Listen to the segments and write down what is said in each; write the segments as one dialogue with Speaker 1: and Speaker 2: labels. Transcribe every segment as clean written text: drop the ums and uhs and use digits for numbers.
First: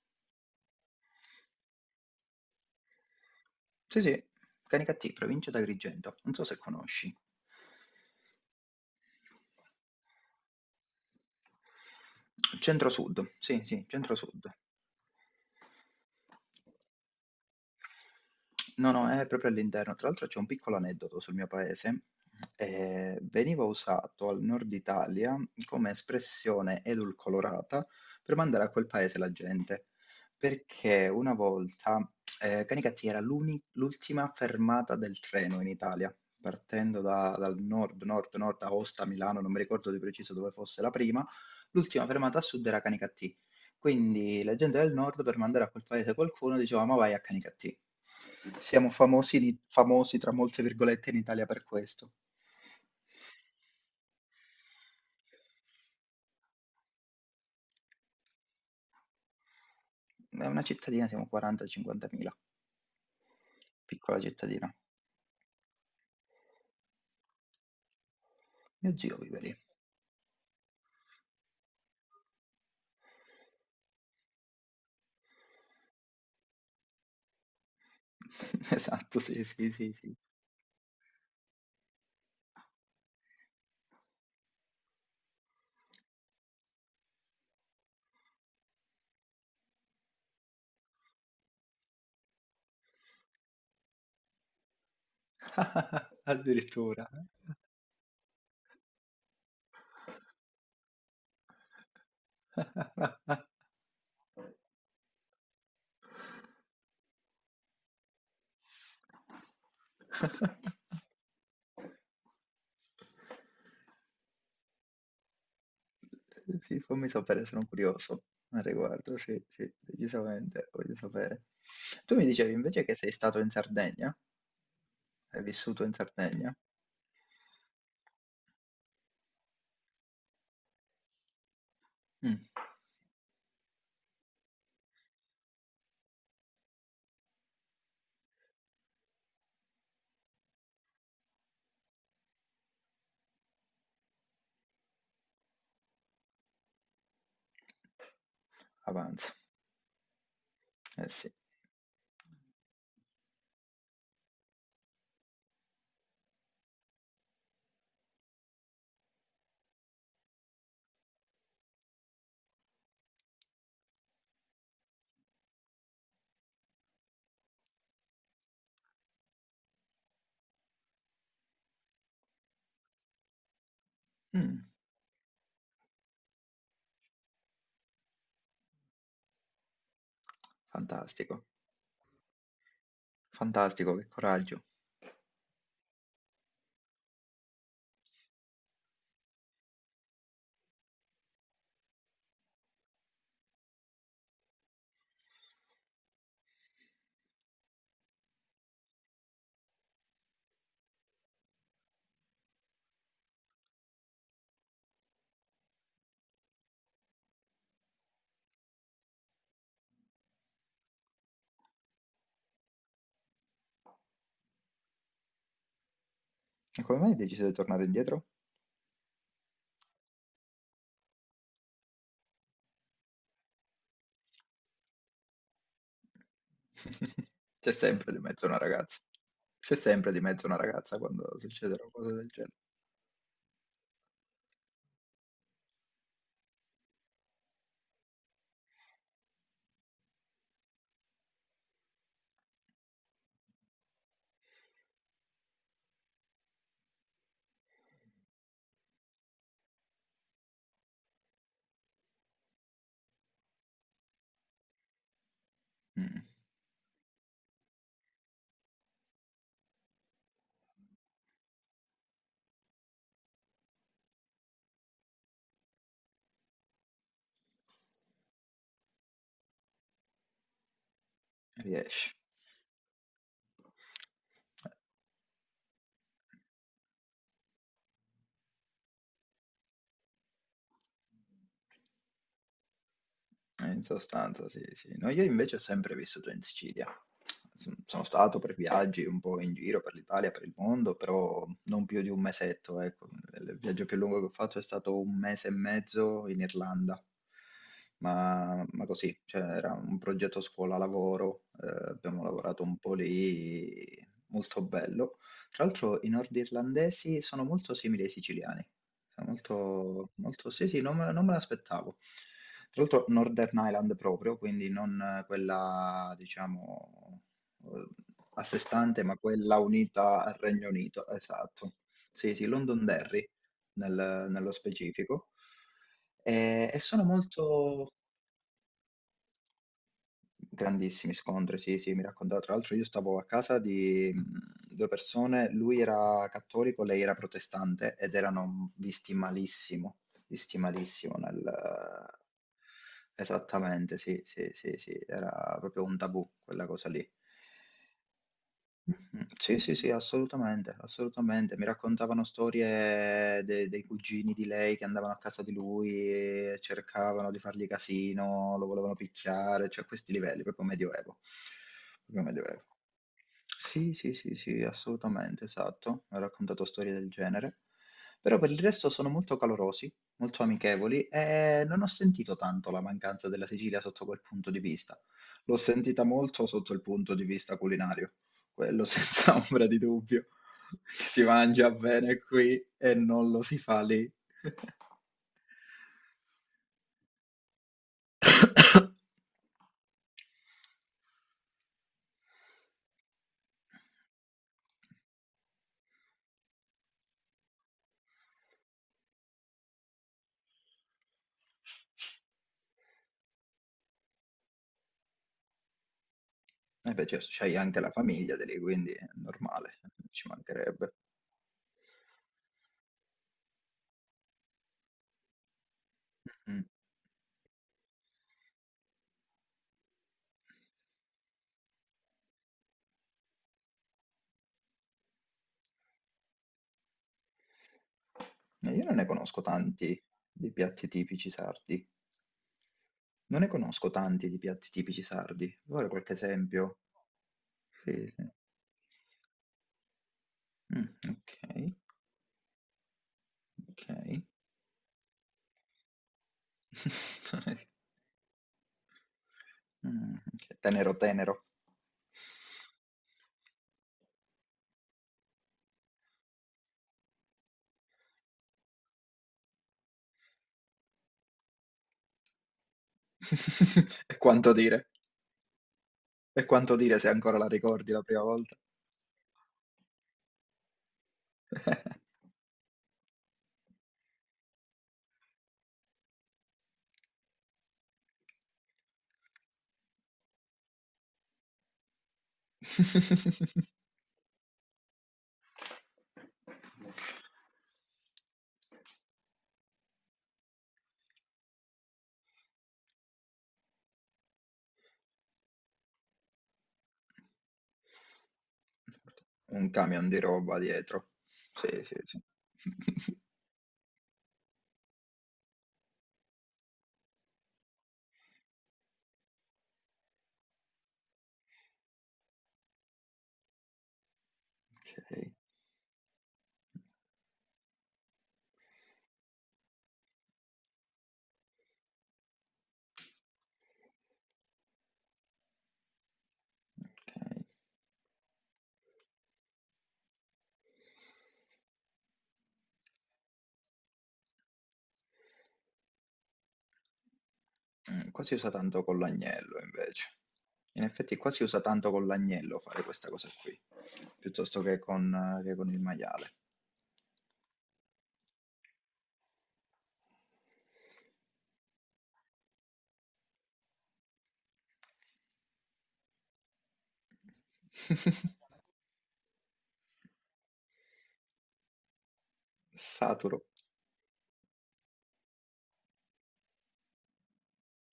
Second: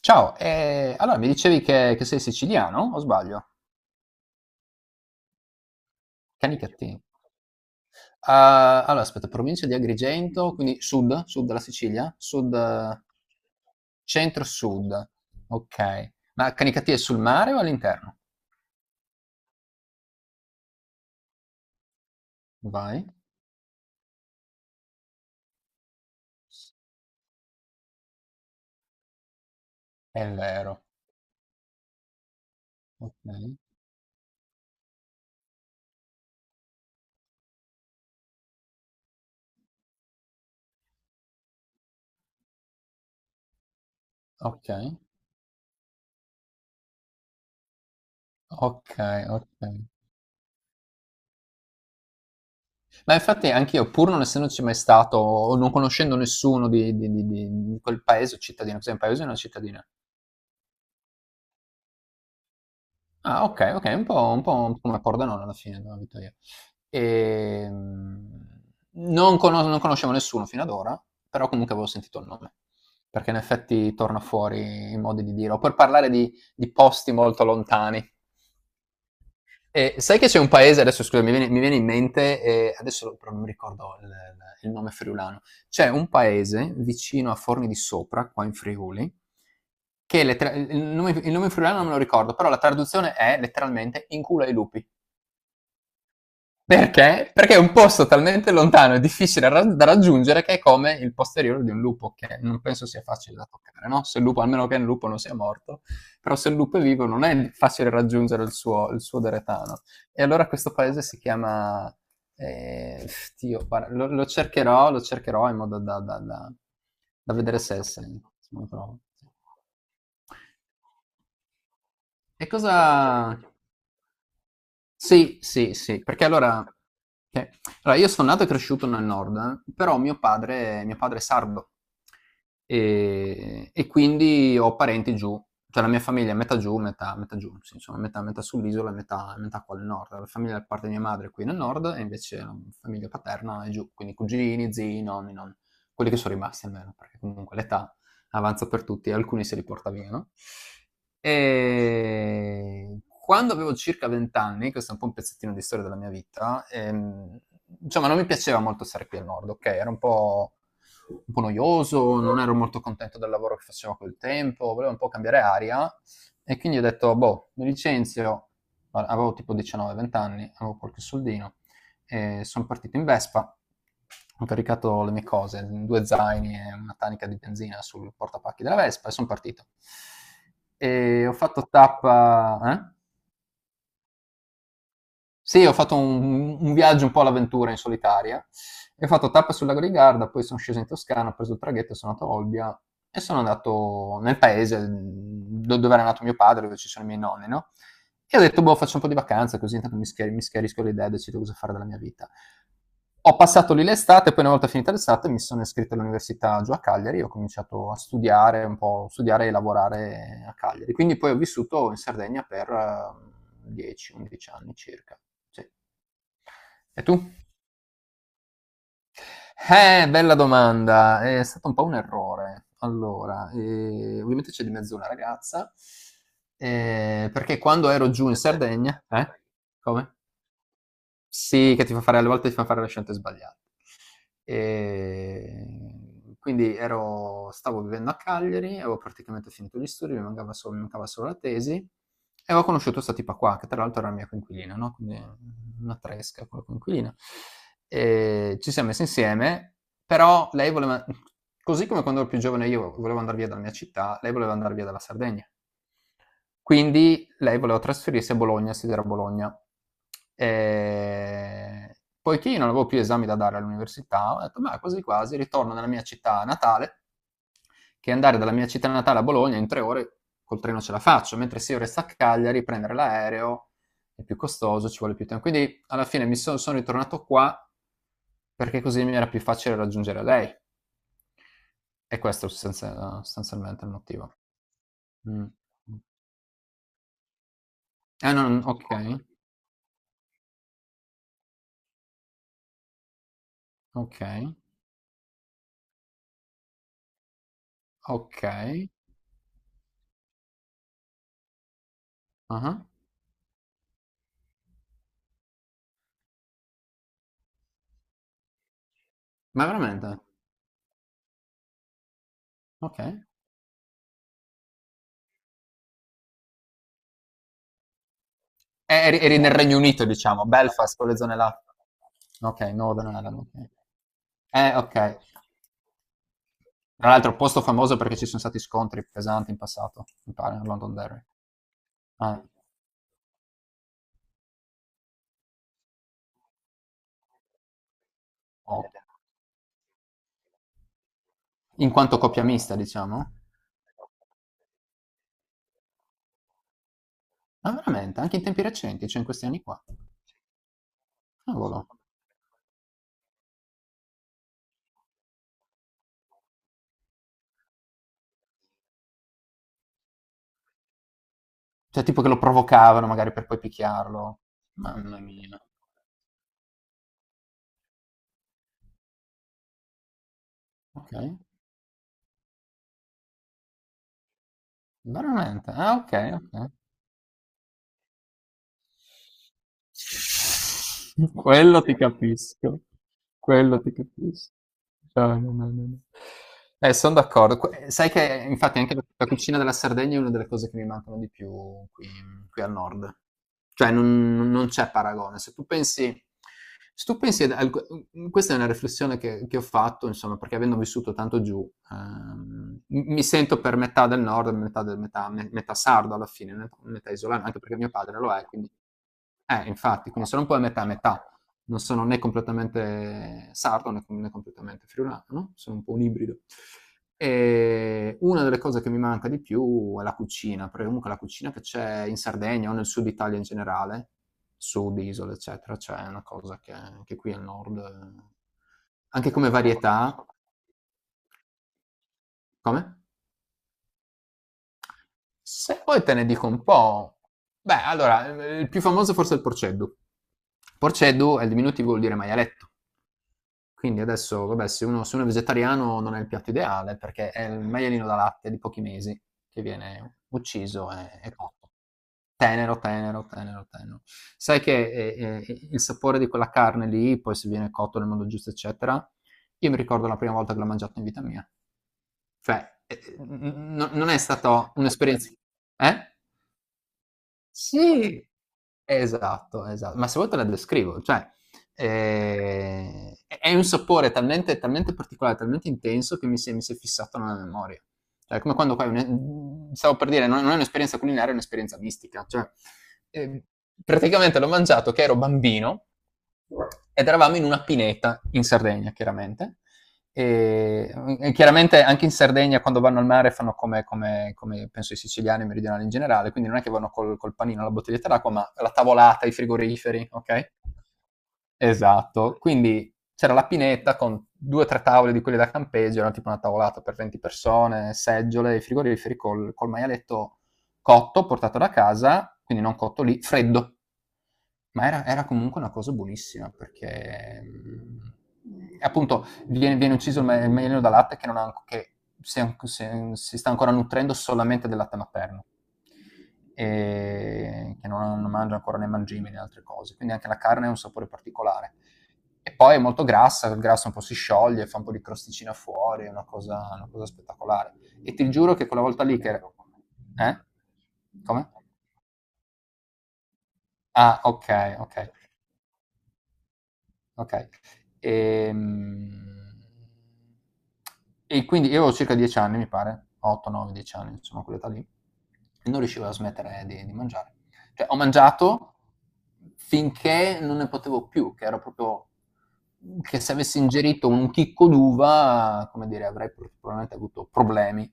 Speaker 1: Ciao, allora mi dicevi che sei siciliano, o sbaglio?
Speaker 2: Sì, sì, Canicattì, provincia d'Agrigento, non so se
Speaker 1: Canicattini.
Speaker 2: conosci.
Speaker 1: Ah, allora, aspetta, provincia di Agrigento, quindi sud della Sicilia,
Speaker 2: Centro-Sud, sì, sì, ah, Centro-Sud.
Speaker 1: centro-sud. Ok. Ma Canicattini è sul mare o all'interno?
Speaker 2: No, no, è proprio all'interno. Tra l'altro c'è un piccolo aneddoto sul mio paese.
Speaker 1: Vai.
Speaker 2: Veniva usato al nord Italia come espressione edulcorata per mandare a quel paese la gente,
Speaker 1: È vero.
Speaker 2: perché una volta Canicattì
Speaker 1: Ok,
Speaker 2: era l'ultima fermata del treno in Italia, partendo dal nord, nord, nord, Aosta, Milano, non mi ricordo di preciso dove fosse la prima, l'ultima fermata a sud era Canicattì. Quindi la
Speaker 1: ok,
Speaker 2: gente del nord per mandare a quel paese qualcuno diceva ma vai a Canicattì.
Speaker 1: ok,
Speaker 2: Siamo famosi,
Speaker 1: ok.
Speaker 2: famosi tra molte virgolette in Italia per questo.
Speaker 1: Ma infatti anch'io, pur non essendoci mai stato, o non conoscendo nessuno di quel paese o cittadino, cos'è un paese o una cittadina?
Speaker 2: È una cittadina, siamo 40-50 mila,
Speaker 1: Ah, ok, ok, un po',
Speaker 2: piccola
Speaker 1: un po', un
Speaker 2: cittadina.
Speaker 1: po' come Pordenone alla fine, dove abito io. Ehm,
Speaker 2: Mio zio
Speaker 1: non,
Speaker 2: vive lì.
Speaker 1: conos- non conoscevo nessuno fino ad ora, però comunque avevo sentito il nome, perché in effetti torna fuori in modi di dire, o per parlare di posti molto lontani.
Speaker 2: Esatto, sì, sì, sì, sì.
Speaker 1: Sai che c'è un paese, adesso scusa, mi viene in mente, adesso però non mi ricordo il nome friulano, c'è un paese vicino a Forni di Sopra, qua in Friuli, che il nome friulano non me lo ricordo, però la traduzione è letteralmente in culo ai lupi.
Speaker 2: Addirittura.
Speaker 1: Perché? Perché è un posto talmente lontano e difficile da raggiungere che è come il posteriore di un lupo, che non penso sia facile da toccare, no? Se il lupo, almeno che il lupo non sia morto, però se il lupo è vivo non è facile raggiungere il suo deretano. E allora questo paese si chiama. eh, Dio, guarda, lo cercherò in modo da, da- da-
Speaker 2: Sì, fammi
Speaker 1: da
Speaker 2: sapere,
Speaker 1: vedere
Speaker 2: sono
Speaker 1: se, se-
Speaker 2: curioso
Speaker 1: se
Speaker 2: al
Speaker 1: lo trovo.
Speaker 2: riguardo, sì, sì, decisamente, voglio sapere. Tu mi
Speaker 1: E
Speaker 2: dicevi
Speaker 1: cosa?
Speaker 2: invece che sei stato in Sardegna,
Speaker 1: Sì,
Speaker 2: hai
Speaker 1: sì,
Speaker 2: vissuto in
Speaker 1: sì, perché
Speaker 2: Sardegna?
Speaker 1: che- allora io sono nato e cresciuto nel nord, però mio padre è sardo
Speaker 2: Mm,
Speaker 1: e quindi ho parenti giù, cioè la mia famiglia è metà giù, metà giù, sì, insomma, metà sull'isola e metà qua al nord. La famiglia da parte di mia madre è qui nel nord e invece la famiglia paterna è giù, quindi cugini, zii, nonni, non, quelli che sono rimasti almeno, perché comunque l'età avanza per tutti,
Speaker 2: avanza,
Speaker 1: alcuni se li porta via, no?
Speaker 2: eh sì,
Speaker 1: E quando avevo circa 20 anni, questo è un po' un pezzettino di storia della mia vita, insomma non mi piaceva molto stare qui al nord, ok? Era un po' noioso, non ero molto contento del lavoro che facevo a quel tempo, volevo un po' cambiare aria e quindi ho detto, boh, mi licenzio. Allora, avevo tipo 19-20 anni, avevo qualche soldino, e sono partito in Vespa. Ho
Speaker 2: mm,
Speaker 1: caricato le mie cose, due zaini e una tanica di benzina sul portapacchi della Vespa e sono partito. E ho
Speaker 2: fantastico,
Speaker 1: fatto tappa. Eh?
Speaker 2: fantastico, che coraggio.
Speaker 1: Sì, ho fatto un viaggio un po' all'avventura in solitaria. E ho fatto tappa sul lago di Garda, poi sono sceso in Toscana, ho preso il traghetto, sono andato a Olbia e sono andato nel paese dove era nato mio padre, dove ci sono i miei nonni, no? E ho detto, boh, faccio un po' di vacanza, così intanto mi schiarisco l'idea, e decido cosa fare della mia vita. Ho passato lì l'estate, poi una volta finita l'estate mi sono iscritto all'università giù a Cagliari, ho cominciato a studiare un po', studiare e lavorare a Cagliari. Quindi poi ho vissuto in Sardegna per 10-11 anni circa. Sì.
Speaker 2: E come
Speaker 1: E
Speaker 2: mai
Speaker 1: tu?
Speaker 2: hai deciso di tornare indietro?
Speaker 1: Bella domanda, è stato un po' un errore. Allora, ovviamente c'è di mezzo una ragazza, perché
Speaker 2: C'è
Speaker 1: quando ero
Speaker 2: sempre di
Speaker 1: giù in
Speaker 2: mezzo una ragazza,
Speaker 1: Sardegna, eh?
Speaker 2: c'è sempre
Speaker 1: Come?
Speaker 2: di mezzo una ragazza quando
Speaker 1: Sì,
Speaker 2: succede
Speaker 1: che
Speaker 2: una
Speaker 1: ti fa
Speaker 2: cosa
Speaker 1: fare
Speaker 2: del
Speaker 1: alle volte
Speaker 2: genere.
Speaker 1: ti fa fare le scelte sbagliate. E quindi ero stavo vivendo a Cagliari, avevo praticamente finito gli studi, mi mancava solo la tesi e ho conosciuto questa tipa qua, che tra l'altro era la mia coinquilina, no? Quindi una tresca con la coinquilina. E ci siamo messi insieme, però lei voleva, così come quando ero più giovane io volevo andare via dalla mia città, lei voleva andare via dalla Sardegna.
Speaker 2: Mm,
Speaker 1: Quindi lei voleva trasferirsi a Bologna, studiare a Bologna. E, poiché io non avevo più esami da dare all'università, ho detto, ma quasi quasi ritorno nella mia città natale, che andare dalla mia città natale a Bologna in 3 ore col treno ce la faccio, mentre se io resto a
Speaker 2: riesci.
Speaker 1: Cagliari, prendere l'aereo è più costoso, ci vuole più tempo. Quindi alla fine mi sono ritornato qua perché così mi era più facile raggiungere lei. E questo è
Speaker 2: In
Speaker 1: sostanzialmente il motivo.
Speaker 2: sostanza sì, sì. No, io
Speaker 1: Mm.
Speaker 2: invece ho sempre vissuto in Sicilia. Sono
Speaker 1: Ah,
Speaker 2: stato
Speaker 1: no,
Speaker 2: per
Speaker 1: no, ok,
Speaker 2: viaggi un po' in giro per l'Italia, per il mondo, però non più di un mesetto, ecco. Il viaggio più lungo
Speaker 1: ok.
Speaker 2: che ho fatto è stato un mese e mezzo in Irlanda, ma
Speaker 1: Okay.
Speaker 2: così, cioè era un progetto scuola-lavoro, abbiamo lavorato un
Speaker 1: Ah-ah.
Speaker 2: po' lì, molto bello. Tra l'altro i nordirlandesi sono molto simili ai siciliani. È
Speaker 1: Ma
Speaker 2: molto
Speaker 1: veramente?
Speaker 2: molto sì, sì, non me l'aspettavo. Tra l'altro
Speaker 1: Okay.
Speaker 2: Northern Island proprio, quindi non quella diciamo, uhm, a sé
Speaker 1: E
Speaker 2: stante, ma
Speaker 1: eri nel
Speaker 2: quella
Speaker 1: Regno Unito,
Speaker 2: unita al
Speaker 1: diciamo,
Speaker 2: Regno
Speaker 1: Belfast,
Speaker 2: Unito,
Speaker 1: quelle zone là.
Speaker 2: esatto. Sì, sì,
Speaker 1: Okay, Northern
Speaker 2: Londonderry
Speaker 1: Ireland, okay.
Speaker 2: nello
Speaker 1: Okay.
Speaker 2: specifico. E sono
Speaker 1: Tra l'altro posto
Speaker 2: molto
Speaker 1: famoso perché ci son stati scontri pesanti in passato, mi pare, a
Speaker 2: grandissimi
Speaker 1: Londonderry.
Speaker 2: scontri, sì, sì, mi raccontava.
Speaker 1: Ah,
Speaker 2: Tra l'altro io stavo a casa di due persone, lui era cattolico, lei era protestante ed erano
Speaker 1: o
Speaker 2: visti malissimo
Speaker 1: in
Speaker 2: nel...
Speaker 1: quanto coppia mista, diciamo?
Speaker 2: Esattamente, sì, sì, sì, sì, era proprio un tabù quella cosa lì.
Speaker 1: Ma veramente? Anche in tempi recenti, cioè in
Speaker 2: Mh-mh.
Speaker 1: questi
Speaker 2: Sì,
Speaker 1: anni
Speaker 2: sì,
Speaker 1: qua?
Speaker 2: sì, assolutamente, assolutamente. Mi
Speaker 1: Cavolo.
Speaker 2: raccontavano storie de dei cugini di lei che andavano a casa di lui e cercavano di fargli casino, lo volevano picchiare, cioè a questi livelli, proprio medioevo,
Speaker 1: Cioè tipo
Speaker 2: proprio
Speaker 1: che lo
Speaker 2: medioevo.
Speaker 1: provocavano magari per poi
Speaker 2: Sì, sì, sì,
Speaker 1: picchiarlo.
Speaker 2: sì,
Speaker 1: Mamma
Speaker 2: assolutamente,
Speaker 1: mia.
Speaker 2: esatto. Ha raccontato storie del genere. Però per il resto sono molto calorosi, molto amichevoli
Speaker 1: Okay.
Speaker 2: e non ho sentito tanto la mancanza della Sicilia sotto quel punto di vista. L'ho
Speaker 1: Veramente? Ah,
Speaker 2: sentita
Speaker 1: okay,
Speaker 2: molto
Speaker 1: okay.
Speaker 2: sotto il punto di vista culinario, quello senza ombra di dubbio. Si mangia
Speaker 1: Quello ti
Speaker 2: bene qui
Speaker 1: capisco,
Speaker 2: e non lo si fa
Speaker 1: quello ti
Speaker 2: lì.
Speaker 1: capisco. No, no, no, no, no. Sono d'accordo. Sai che infatti anche la cucina della Sardegna è una delle cose che mi mancano di più qui, qui al nord. Cioè non c'è paragone. Se tu pensi ad questa è una riflessione che ho fatto, insomma, perché avendo vissuto tanto giù, mi sento per metà del nord, metà sardo alla fine,
Speaker 2: E beh,
Speaker 1: metà
Speaker 2: certo,
Speaker 1: isolano,
Speaker 2: c'hai
Speaker 1: anche perché
Speaker 2: anche la
Speaker 1: mio padre lo
Speaker 2: famiglia di
Speaker 1: è,
Speaker 2: lì,
Speaker 1: quindi
Speaker 2: quindi è normale,
Speaker 1: infatti,
Speaker 2: ci
Speaker 1: quindi sono un po' a metà a
Speaker 2: mancherebbe.
Speaker 1: metà. Non sono né completamente sardo né completamente friulano, no? Sono un po' un ibrido.
Speaker 2: Mhm.
Speaker 1: E una delle cose che mi manca di più è la cucina, perché comunque la cucina che c'è in Sardegna o nel sud Italia in generale, sud, isole, eccetera, c'è una cosa che anche qui al nord,
Speaker 2: Io non ne
Speaker 1: anche
Speaker 2: conosco
Speaker 1: come
Speaker 2: tanti
Speaker 1: varietà.
Speaker 2: di piatti tipici sardi.
Speaker 1: Come?
Speaker 2: Non ne conosco tanti di piatti tipici sardi.
Speaker 1: Se
Speaker 2: Vuole
Speaker 1: poi
Speaker 2: qualche
Speaker 1: te ne dico un
Speaker 2: esempio?
Speaker 1: po', beh,
Speaker 2: Sì,
Speaker 1: allora,
Speaker 2: sì.
Speaker 1: il più famoso forse è il porceddu.
Speaker 2: Mm,
Speaker 1: Porceddu è il
Speaker 2: ok,
Speaker 1: diminutivo, vuol dire maialetto. Quindi
Speaker 2: ok.
Speaker 1: adesso, vabbè, se uno è vegetariano non è il piatto ideale perché è il maialino da latte di pochi mesi che
Speaker 2: Mm,
Speaker 1: viene
Speaker 2: ok.
Speaker 1: ucciso
Speaker 2: Tenero,
Speaker 1: e,
Speaker 2: tenero.
Speaker 1: e cotto. Tenero, tenero, tenero, tenero. Sai che il sapore di quella carne lì, poi se viene cotto nel modo giusto, eccetera, io mi ricordo la prima volta che l'ho mangiato in vita mia. Cioè, non è
Speaker 2: E quanto
Speaker 1: stata
Speaker 2: dire?
Speaker 1: un'esperienza. Eh?
Speaker 2: E quanto dire se ancora la ricordi la prima
Speaker 1: Sì,
Speaker 2: volta?
Speaker 1: esatto, esa ma se vuoi te la descrivo, cioè, è un sapore talmente talmente particolare, talmente intenso che mi si è fissato nella memoria. Cioè, è come quando fai un e mhmm, stavo per dire, non è un'esperienza culinaria, è un'esperienza mistica, cioè, ehm, praticamente l'ho mangiato che ero bambino ed eravamo in una pineta in Sardegna, chiaramente. E, e chiaramente anche in Sardegna quando vanno al mare fanno come penso i siciliani e i meridionali in generale, quindi non è che vanno col panino alla bottiglietta d'acqua, ma la tavolata, i
Speaker 2: Un camion
Speaker 1: frigoriferi,
Speaker 2: di
Speaker 1: ok?
Speaker 2: roba dietro. Sì, sì, sì.
Speaker 1: Esatto, quindi c'era la pineta con due o tre tavole di quelle da campeggio, era tipo una tavolata per 20 persone, seggiole, i frigoriferi col maialetto cotto, portato da casa, quindi non cotto lì, freddo, ma era
Speaker 2: Ok.
Speaker 1: comunque una cosa buonissima perché appunto viene ucciso il maialino da latte che, non ha, che si sta ancora nutrendo solamente del latte materno
Speaker 2: Ok.
Speaker 1: e che non mangia ancora né mangime né altre cose, quindi anche la carne ha un sapore particolare. E poi è molto grassa, il grasso un po' si scioglie, fa un po' di crosticina fuori, è una cosa spettacolare.
Speaker 2: Mm,
Speaker 1: E
Speaker 2: qua
Speaker 1: ti
Speaker 2: si usa
Speaker 1: giuro che
Speaker 2: tanto
Speaker 1: quella
Speaker 2: con
Speaker 1: volta lì che.
Speaker 2: l'agnello invece.
Speaker 1: Eh?
Speaker 2: In effetti qua si
Speaker 1: Come?
Speaker 2: usa tanto con l'agnello fare questa cosa qui,
Speaker 1: Ah, ok,
Speaker 2: piuttosto
Speaker 1: ok.
Speaker 2: che con il maiale.
Speaker 1: Okay. Ehm, e quindi io avevo circa 10 anni mi pare, 8, 9, 10 anni, insomma quell'età lì, e non riuscivo a smettere di mangiare. Cioè ho mangiato finché non ne potevo più, che ero proprio, che se
Speaker 2: Saturo.
Speaker 1: avessi ingerito un chicco d'uva, come dire, avrei probabilmente avuto problemi,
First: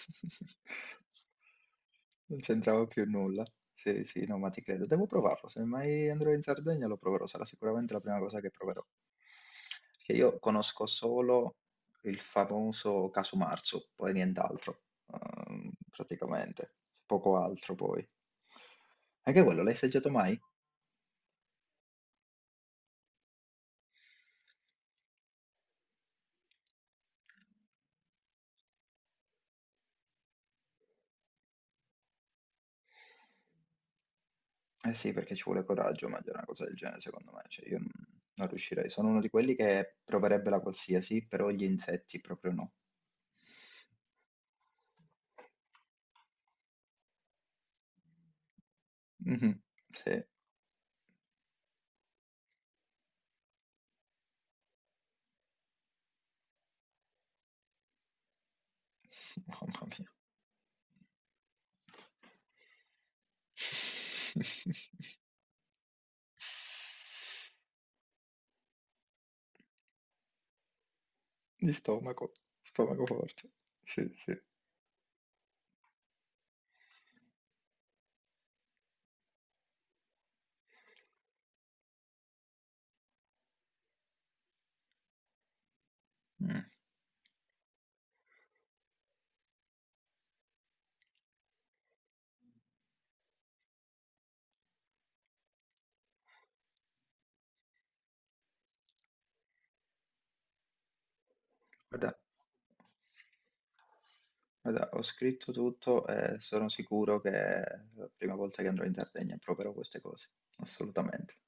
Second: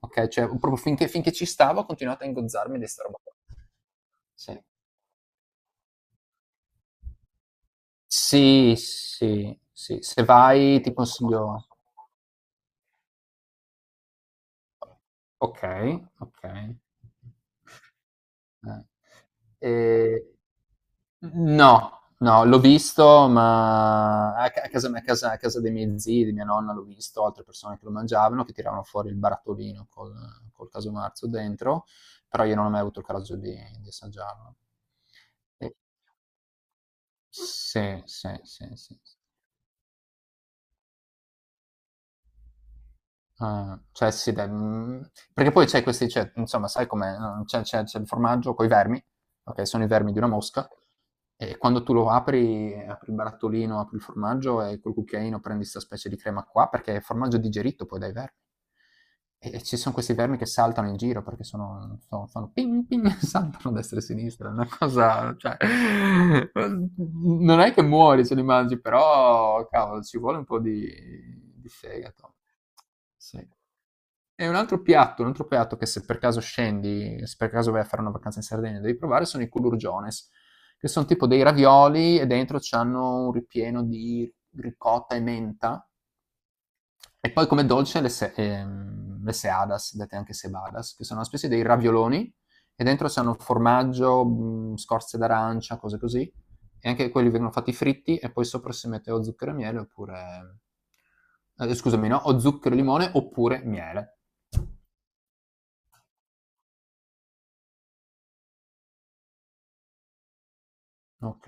Speaker 1: okay, cioè proprio finché finché ci stavo ho continuato a
Speaker 2: Non
Speaker 1: ingozzarmi
Speaker 2: c'entrava
Speaker 1: di
Speaker 2: più
Speaker 1: 'sta roba qua.
Speaker 2: nulla. Sì, sì, no, ma
Speaker 1: Sì.
Speaker 2: ti credo. Devo provarlo. Se mai andrò in Sardegna lo proverò. Sarà sicuramente la prima cosa che
Speaker 1: Sì,
Speaker 2: proverò.
Speaker 1: sì, sì,
Speaker 2: Perché
Speaker 1: se
Speaker 2: io
Speaker 1: vai
Speaker 2: conosco
Speaker 1: ti
Speaker 2: solo
Speaker 1: consiglio.
Speaker 2: il famoso casu marzu, poi nient'altro,
Speaker 1: Okay,
Speaker 2: praticamente.
Speaker 1: okay.
Speaker 2: Poco altro poi.
Speaker 1: Eh.
Speaker 2: Anche quello, l'hai assaggiato
Speaker 1: Ehm
Speaker 2: mai?
Speaker 1: no, no, l'ho visto ma a ca a casa a casa a casa dei miei zii, di mia nonna l'ho visto, altre persone che lo mangiavano, che tiravano fuori il barattolino col caso marzo dentro, però io non ho mai avuto il coraggio di assaggiarlo.
Speaker 2: Eh sì, perché ci vuole
Speaker 1: E
Speaker 2: coraggio mangiare una cosa del genere, secondo me. Cioè, io non
Speaker 1: sì, sì,
Speaker 2: non
Speaker 1: sì,
Speaker 2: riuscirei.
Speaker 1: sì.
Speaker 2: Sono
Speaker 1: Sì.
Speaker 2: uno di quelli che proverebbe la qualsiasi, però gli insetti proprio no.
Speaker 1: Ah, cioè sì dai, perché poi c'è questi cioè, insomma sai com'è, c'è il formaggio coi vermi,
Speaker 2: Mh-mh.
Speaker 1: okay, sono i vermi
Speaker 2: Sì.
Speaker 1: di una mosca, e quando tu lo apri il barattolino, apri il formaggio e col cucchiaino prendi 'sta specie di crema qua, perché è formaggio digerito poi dai vermi. E ci
Speaker 2: Mamma
Speaker 1: son
Speaker 2: mia.
Speaker 1: questi vermi che saltano in giro perché sono so fanno ping ping, saltano a destra e a sinistra, è una cosa, cioè, uhm, non è che muori se li mangi, però cavolo ci vuole un po' di
Speaker 2: Di stomaco,
Speaker 1: fegato.
Speaker 2: stomaco
Speaker 1: Sì.
Speaker 2: forte. Sì, sì.
Speaker 1: E un altro piatto che se per caso scendi, se per caso vai a fare una vacanza in Sardegna, devi provare sono i culurgiones, che sono tipo dei ravioli e dentro c'hanno un ripieno di ricotta e menta
Speaker 2: Mh.
Speaker 1: e poi come dolce le, se- le seadas, dette anche sebadas, che sono una specie dei ravioloni e dentro c'hanno formaggio, scorze d'arancia, cose così. E anche quelli vengono fatti fritti e poi sopra si mette o zucchero e miele oppure, scusami, no?
Speaker 2: Guarda
Speaker 1: O zucchero e limone oppure miele.
Speaker 2: guarda, ho scritto tutto e sono sicuro che la prima volta che andrò in Sardegna proverò queste cose. Assolutamente.
Speaker 1: Ok.